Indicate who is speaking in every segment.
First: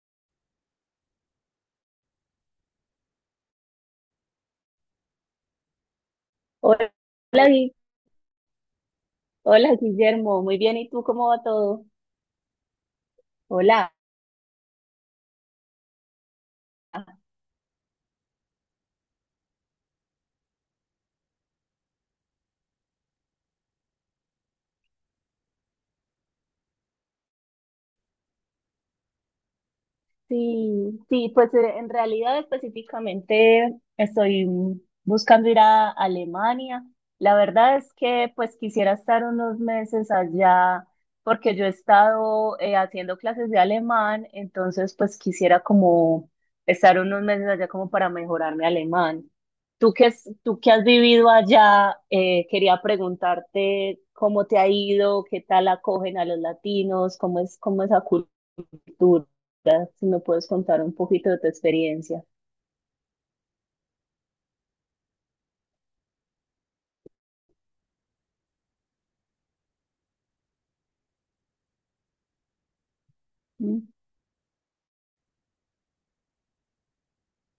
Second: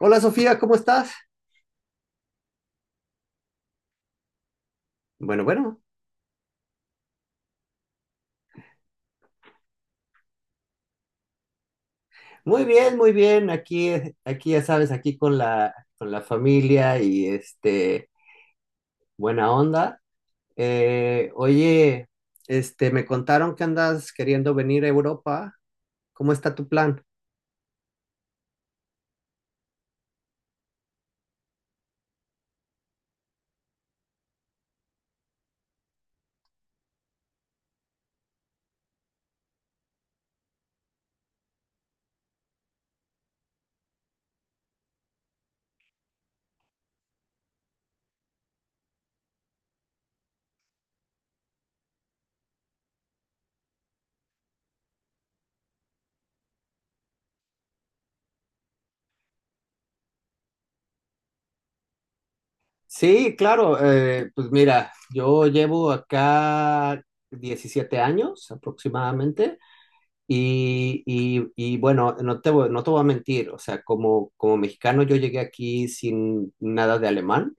Speaker 1: Hola Sofía, ¿cómo estás? Bueno, bueno,
Speaker 2: Hola, Gui- hola Guillermo, muy bien, ¿y tú cómo va todo?
Speaker 1: muy bien, muy bien. Aquí,
Speaker 2: Hola.
Speaker 1: eh, aquí ya sabes, aquí con la familia y buena onda. Oye, me contaron que andas queriendo venir a Europa. ¿Cómo está tu plan?
Speaker 2: Sí, sí, pues en realidad específicamente estoy buscando ir a Alemania. La verdad es que pues quisiera estar unos meses allá porque yo he estado haciendo clases de alemán, entonces pues quisiera como estar unos meses allá como para mejorar mi alemán. Tú que has vivido allá, quería preguntarte cómo te ha ido, qué tal acogen a los latinos, cómo es esa dura, si me puedes contar un poquito de tu experiencia.
Speaker 1: Sí, claro, pues mira, yo llevo acá 17 años aproximadamente. Y bueno, no te voy a mentir, o sea,
Speaker 2: ¿Mm?
Speaker 1: como mexicano yo llegué aquí sin nada de alemán.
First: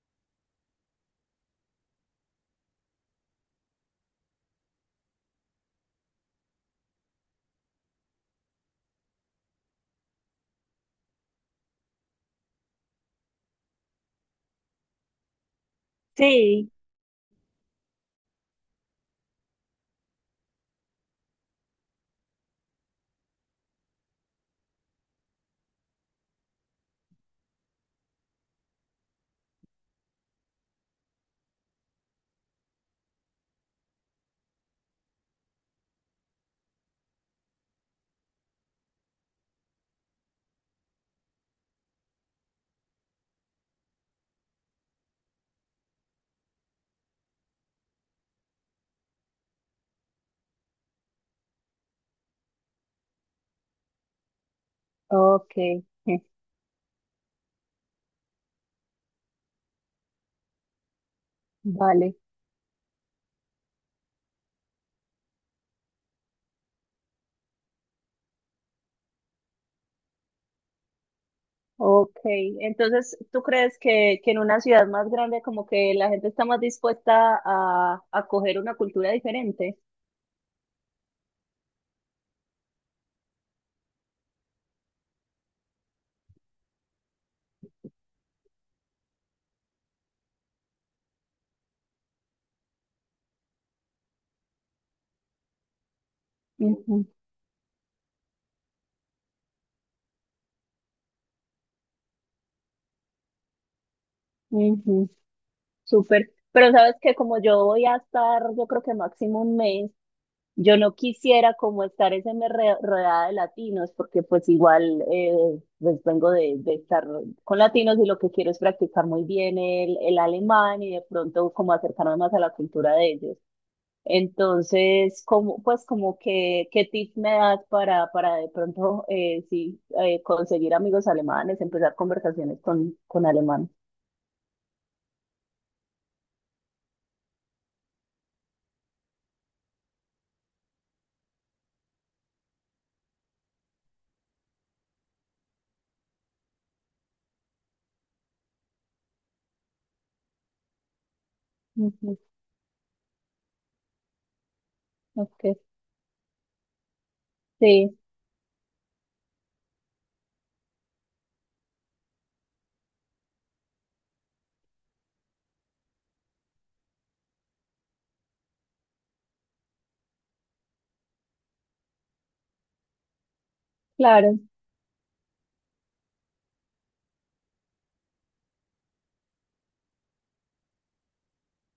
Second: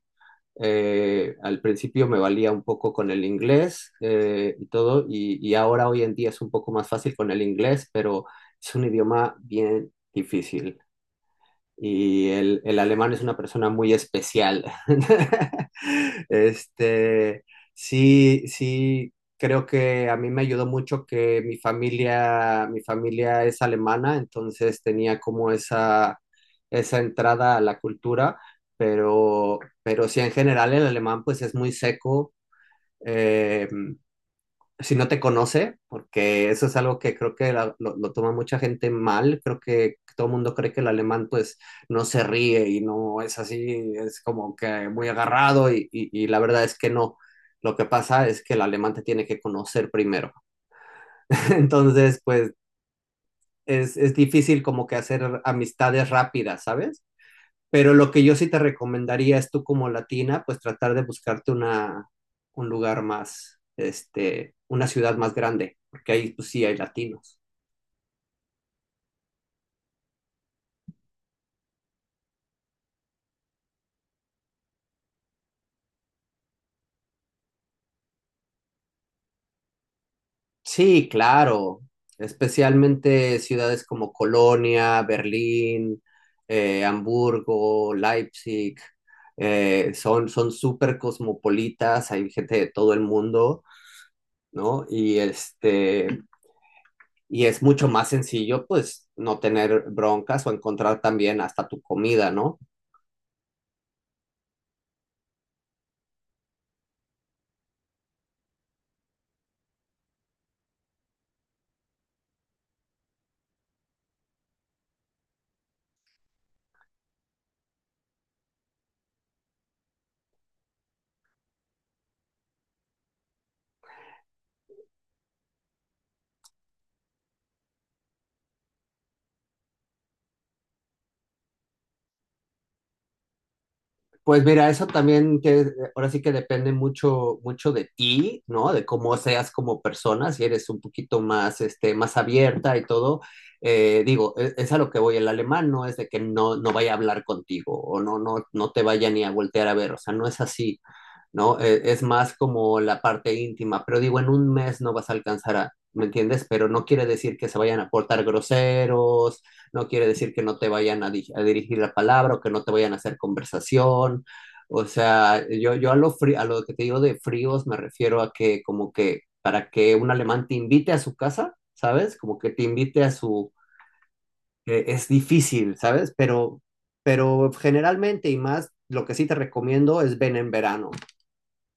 Speaker 1: Al principio me valía un poco con el inglés y todo, y ahora hoy en día es un poco más fácil con el inglés, pero es un idioma bien difícil y el alemán es una persona muy especial.
Speaker 2: Sí.
Speaker 1: Este, sí, sí, creo que a mí me ayudó mucho que mi familia es alemana, entonces tenía como esa entrada a la cultura, pero sí en general el alemán pues es muy seco. eh, si no te conoce, porque eso es algo que creo que lo toma mucha gente mal, creo que todo el mundo cree que el alemán pues no se ríe y no es así, es como que muy agarrado y la verdad es que no, lo que pasa es que el alemán te tiene que conocer primero, entonces pues es difícil como que hacer
Speaker 2: Ok,
Speaker 1: amistades
Speaker 2: je,
Speaker 1: rápidas, ¿sabes? Pero lo que yo sí te recomendaría es tú como latina, pues tratar de buscarte una,
Speaker 2: vale,
Speaker 1: un lugar más, una ciudad más grande, porque ahí pues sí hay latinos.
Speaker 2: ok. Entonces, ¿tú crees que en una ciudad más grande como que la gente está más dispuesta a coger una cultura diferente?
Speaker 1: Sí, claro, especialmente ciudades como Colonia, Berlín, Hamburgo, Leipzig, son súper cosmopolitas, hay gente de todo el mundo, ¿no? Y este,
Speaker 2: Ujú,
Speaker 1: y es mucho más sencillo, pues, no tener broncas o encontrar también hasta tu comida, ¿no?
Speaker 2: ujú, súper. Pero sabes que como yo voy a estar, yo creo que máximo un mes, yo no quisiera como estar ese rodeada de latinos, porque pues igual pues vengo de estar con latinos y lo que quiero es practicar muy bien el alemán y de pronto como acercarme más a la cultura de ellos. Entonces, como, pues como que, ¿qué tips me das para de pronto conseguir amigos alemanes, empezar conversaciones con alemán?
Speaker 1: Pues mira, eso también que ahora sí que depende mucho, mucho de ti, ¿no? De cómo seas como persona, si eres un poquito más abierta y todo. Digo, es a lo que voy, el alemán no es de que no vaya a hablar contigo o no te vaya ni a voltear a ver, o sea, no es así. ¿No? Es
Speaker 2: Ujú,
Speaker 1: más como la parte íntima, pero digo, en un mes no vas a alcanzar
Speaker 2: ok.
Speaker 1: a, ¿me entiendes? Pero no quiere decir que se vayan a
Speaker 2: Sí,
Speaker 1: portar groseros, no quiere decir que no te vayan a, a dirigir la palabra o que no te vayan a hacer conversación. O sea, yo a lo que te digo de fríos me refiero a que como que para que un alemán te invite a su casa, ¿sabes? Como que te invite a su...
Speaker 2: claro,
Speaker 1: es difícil, ¿sabes? Pero generalmente y más, lo que sí te recomiendo es ven en verano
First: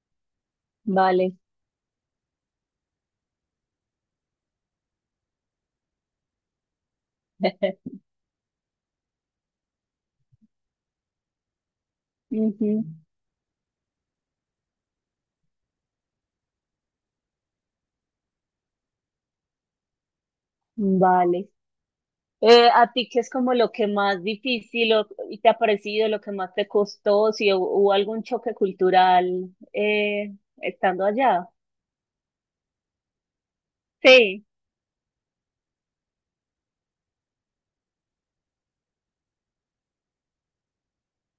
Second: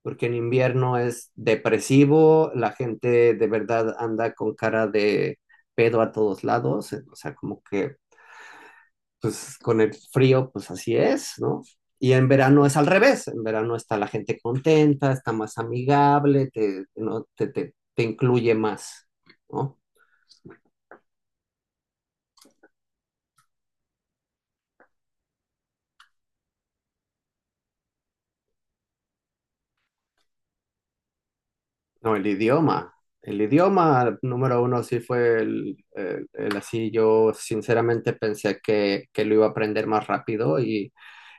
Speaker 1: porque en invierno es
Speaker 2: vale.
Speaker 1: depresivo, la gente de verdad anda con cara de pedo a todos lados, o sea, como que pues con el frío, pues así es, ¿no? Y en verano es
Speaker 2: Ujú.
Speaker 1: al revés, en verano está la gente contenta, está más amigable, ¿no? te incluye más, ¿no?
Speaker 2: Vale. ¿A ti qué es como lo que más difícil te ha parecido, lo que más te costó, si hubo algún choque cultural estando allá?
Speaker 1: No, el idioma. El idioma
Speaker 2: Sí,
Speaker 1: número uno sí fue el así. Yo sinceramente pensé que lo iba a aprender más rápido y,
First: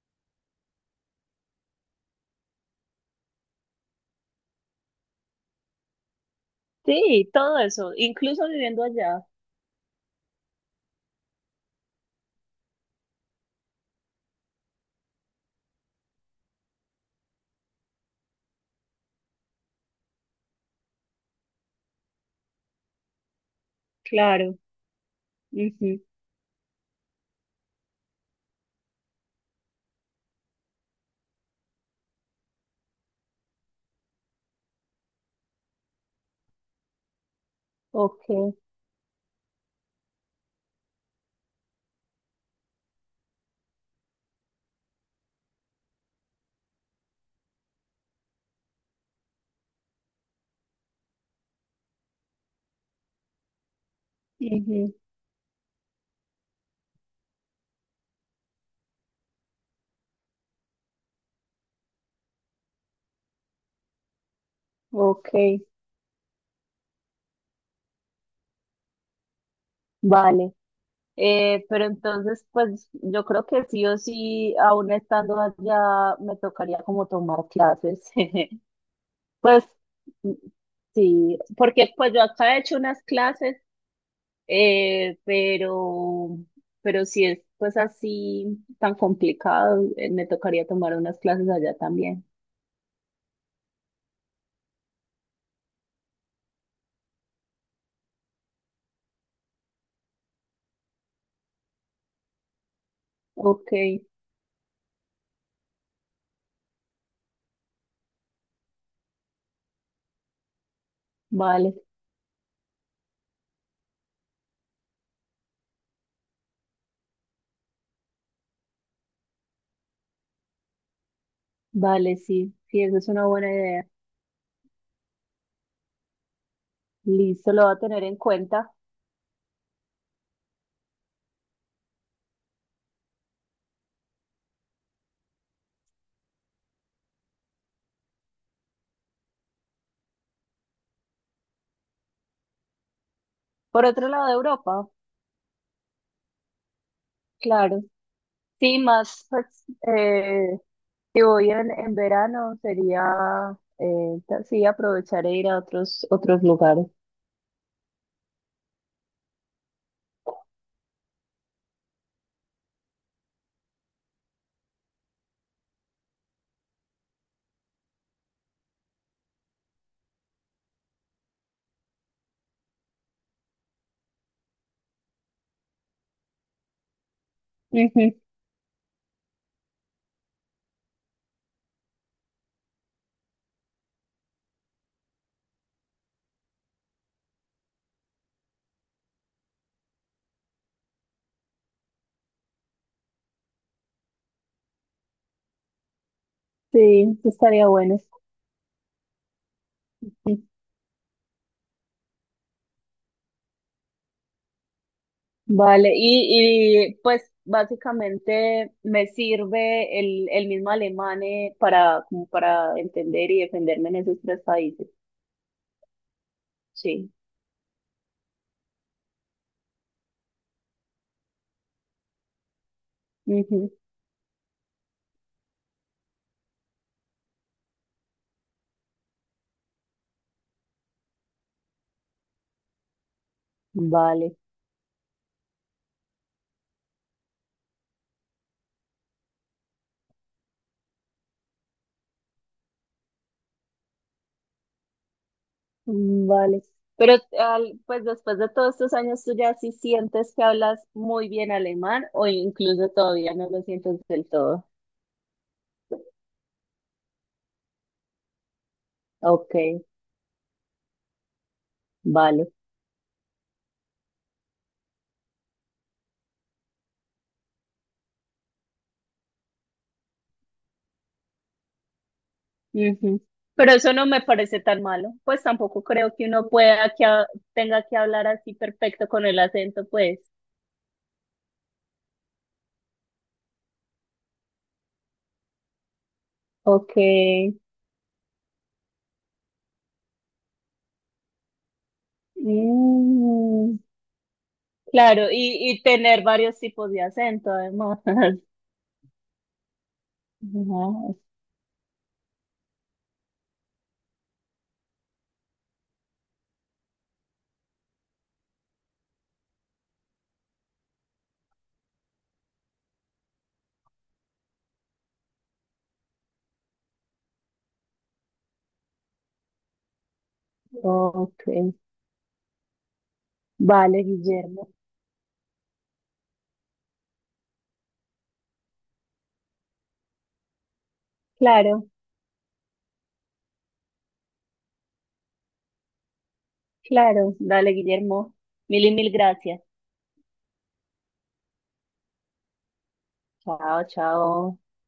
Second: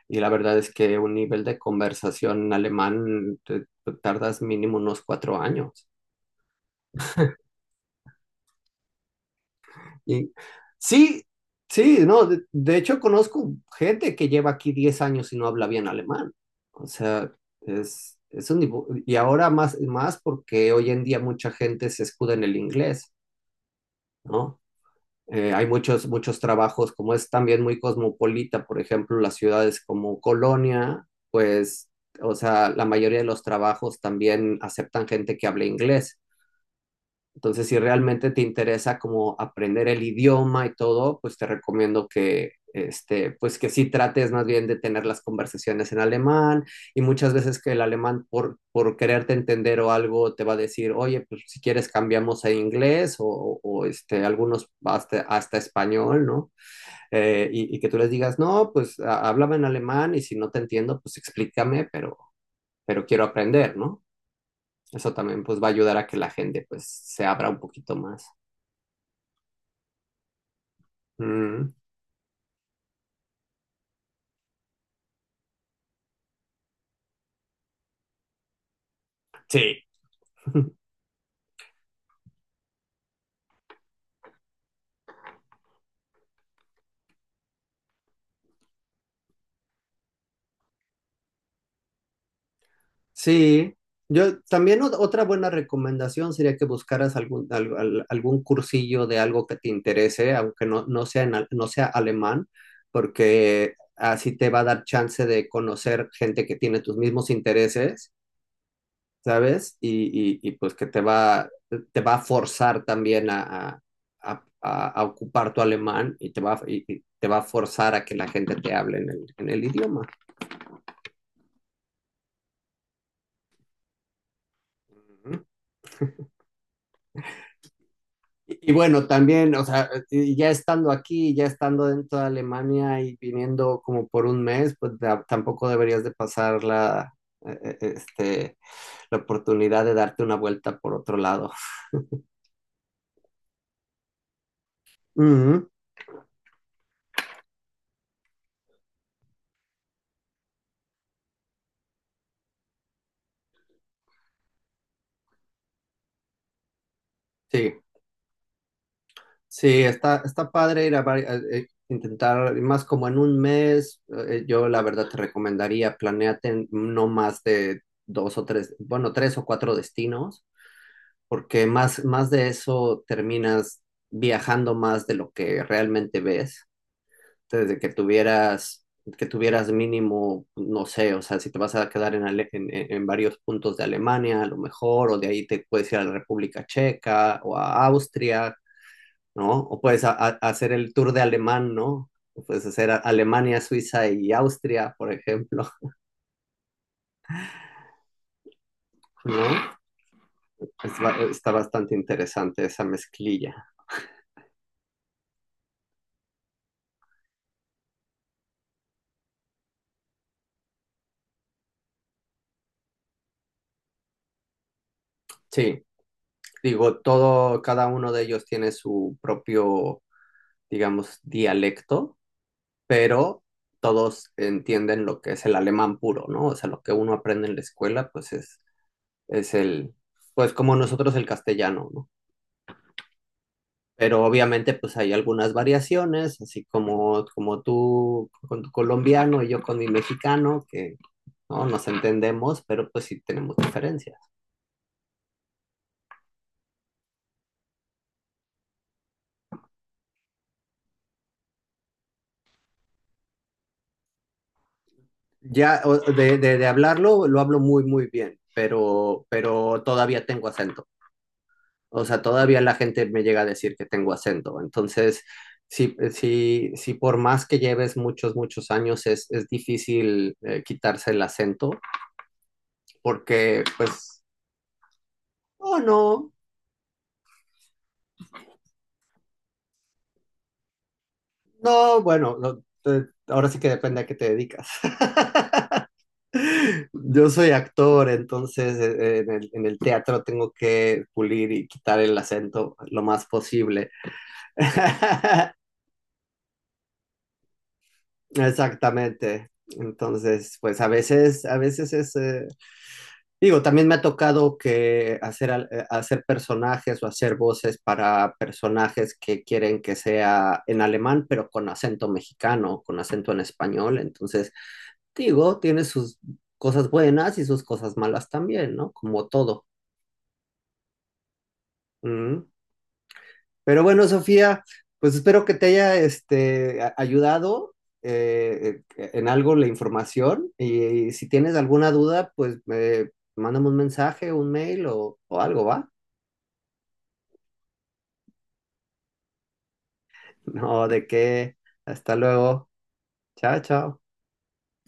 Speaker 1: Y la verdad es que un nivel de conversación alemán te tardas mínimo unos 4 años.
Speaker 2: sí, todo eso, incluso viviendo allá,
Speaker 1: Y sí, sí, no, de hecho conozco gente que lleva aquí 10 años y no habla bien alemán. O sea, y ahora más, más porque hoy en día mucha gente se escuda en el inglés,
Speaker 2: claro.
Speaker 1: ¿no? Hay
Speaker 2: Ujú.
Speaker 1: muchos, muchos trabajos, como es también muy cosmopolita, por ejemplo, las ciudades como Colonia, pues, o sea, la mayoría de los trabajos también aceptan gente que hable inglés. Entonces, si
Speaker 2: Ok,
Speaker 1: realmente te interesa como aprender el idioma y todo, pues te recomiendo que, pues que sí trates más bien de tener las conversaciones en alemán y muchas veces que el alemán por quererte entender o algo te va a decir, oye, pues si quieres cambiamos a inglés o algunos
Speaker 2: ujú,
Speaker 1: hasta español, ¿no? Que tú les digas, no, pues háblame en alemán y si no te entiendo, pues explícame, pero quiero aprender, ¿no? Eso
Speaker 2: ok,
Speaker 1: también pues va a ayudar a que la gente pues se abra un poquito más.
Speaker 2: vale.
Speaker 1: Mm,
Speaker 2: Pero entonces, pues yo creo que sí o sí, aún estando allá, me tocaría como tomar clases. Pues
Speaker 1: sí.
Speaker 2: mm, sí, porque pues yo acá he hecho unas clases. Eh, pero, pero si es pues así tan complicado, me tocaría tomar unas clases allá también.
Speaker 1: Sí, yo también otra buena recomendación sería que buscaras algún cursillo de algo que te interese, aunque no sea alemán,
Speaker 2: Ok,
Speaker 1: porque así te va a dar chance de conocer gente que tiene tus mismos intereses, ¿sabes? Y, pues que
Speaker 2: vale,
Speaker 1: te va a forzar también a, a- a ocupar tu alemán y te va a forzar a que la gente te hable en el idioma.
Speaker 2: vale, sí, sí, esa es una buena idea. Listo, lo va a tener en
Speaker 1: Y,
Speaker 2: cuenta.
Speaker 1: y bueno, también, o sea, y ya estando aquí, ya estando dentro de Alemania y viniendo como por un mes, pues tampoco deberías de pasar eh, eh, este, la oportunidad de darte una vuelta por otro lado.
Speaker 2: Por otro lado de Europa,
Speaker 1: Ujú,
Speaker 2: claro. Sí, más, pues, si voy en verano, sería, sí, aprovechar e ir a otros, otros lugares.
Speaker 1: sí, sí, está padre ir a intentar más como en un mes. Yo la verdad te recomendaría, planéate en no más de dos o tres, bueno, tres o cuatro destinos porque más, más de eso terminas viajando más de lo que realmente ves. Desde que
Speaker 2: Ujú.
Speaker 1: que tuvieras mínimo, no sé, o sea, si te vas a quedar en, en varios puntos de Alemania, a lo mejor, o de ahí te puedes ir a la República Checa o a Austria, ¿no? O puedes hacer el tour de alemán, ¿no? O puedes hacer Alemania, Suiza y Austria, por ejemplo,
Speaker 2: Sí, estaría bueno.
Speaker 1: ¿no? Está bastante interesante esa mezclilla.
Speaker 2: Vale, y pues básicamente me sirve el mismo alemán para, como para entender y defenderme en esos tres países.
Speaker 1: Sí. Digo,
Speaker 2: Sí.
Speaker 1: todo, cada uno de ellos tiene su propio, digamos, dialecto, pero
Speaker 2: Ujú.
Speaker 1: todos entienden lo que es el alemán puro, ¿no? O sea, lo que uno aprende en la escuela, es el, pues como nosotros el castellano, ¿no? Pero
Speaker 2: Vale,
Speaker 1: obviamente, pues hay algunas variaciones, así como, como tú con tu colombiano y yo con mi mexicano, que no nos entendemos, pero pues sí tenemos diferencias.
Speaker 2: mm, vale. Pero al- pues después de todos estos años, ¿tú ya sí sientes que hablas muy bien alemán o incluso todavía no lo sientes del todo?
Speaker 1: Ya, de hablarlo, lo hablo muy, muy bien, pero,
Speaker 2: Ok,
Speaker 1: pero todavía tengo acento. O sea,
Speaker 2: vale.
Speaker 1: todavía la gente me llega a decir que tengo acento. Entonces, sí, sí, sí, por más que lleves muchos, muchos años, es difícil quitarse el acento,
Speaker 2: Ujú.
Speaker 1: porque,
Speaker 2: Pero eso no
Speaker 1: pues,
Speaker 2: me parece tan malo. Pues
Speaker 1: oh,
Speaker 2: tampoco creo que
Speaker 1: no,
Speaker 2: uno pueda tenga que hablar así perfecto con el acento, pues.
Speaker 1: no, bueno, no, ahora sí que depende a qué te dedicas. Yo soy
Speaker 2: Okay,
Speaker 1: actor, entonces en en el teatro tengo que pulir y quitar el acento lo más
Speaker 2: mm,
Speaker 1: posible.
Speaker 2: claro, y tener varios tipos de acento además. Ajá,
Speaker 1: Exactamente. Entonces, pues a veces, digo, también me ha tocado que hacer personajes o hacer voces para personajes que quieren que sea en alemán, pero con acento mexicano, con acento en español. Entonces, digo, tiene sus cosas buenas y sus cosas malas también, ¿no? Como todo.
Speaker 2: ok.
Speaker 1: Pero
Speaker 2: Vale,
Speaker 1: bueno, Sofía,
Speaker 2: Guillermo.
Speaker 1: pues espero que te haya ayudado en algo la información y, si tienes
Speaker 2: Claro,
Speaker 1: alguna duda, pues mándame un mensaje, un mail o algo, ¿va?
Speaker 2: claro. Dale, Guillermo. Mil y mil gracias.
Speaker 1: No, de qué. Hasta luego. Chao,
Speaker 2: Chao,
Speaker 1: chao.
Speaker 2: chao.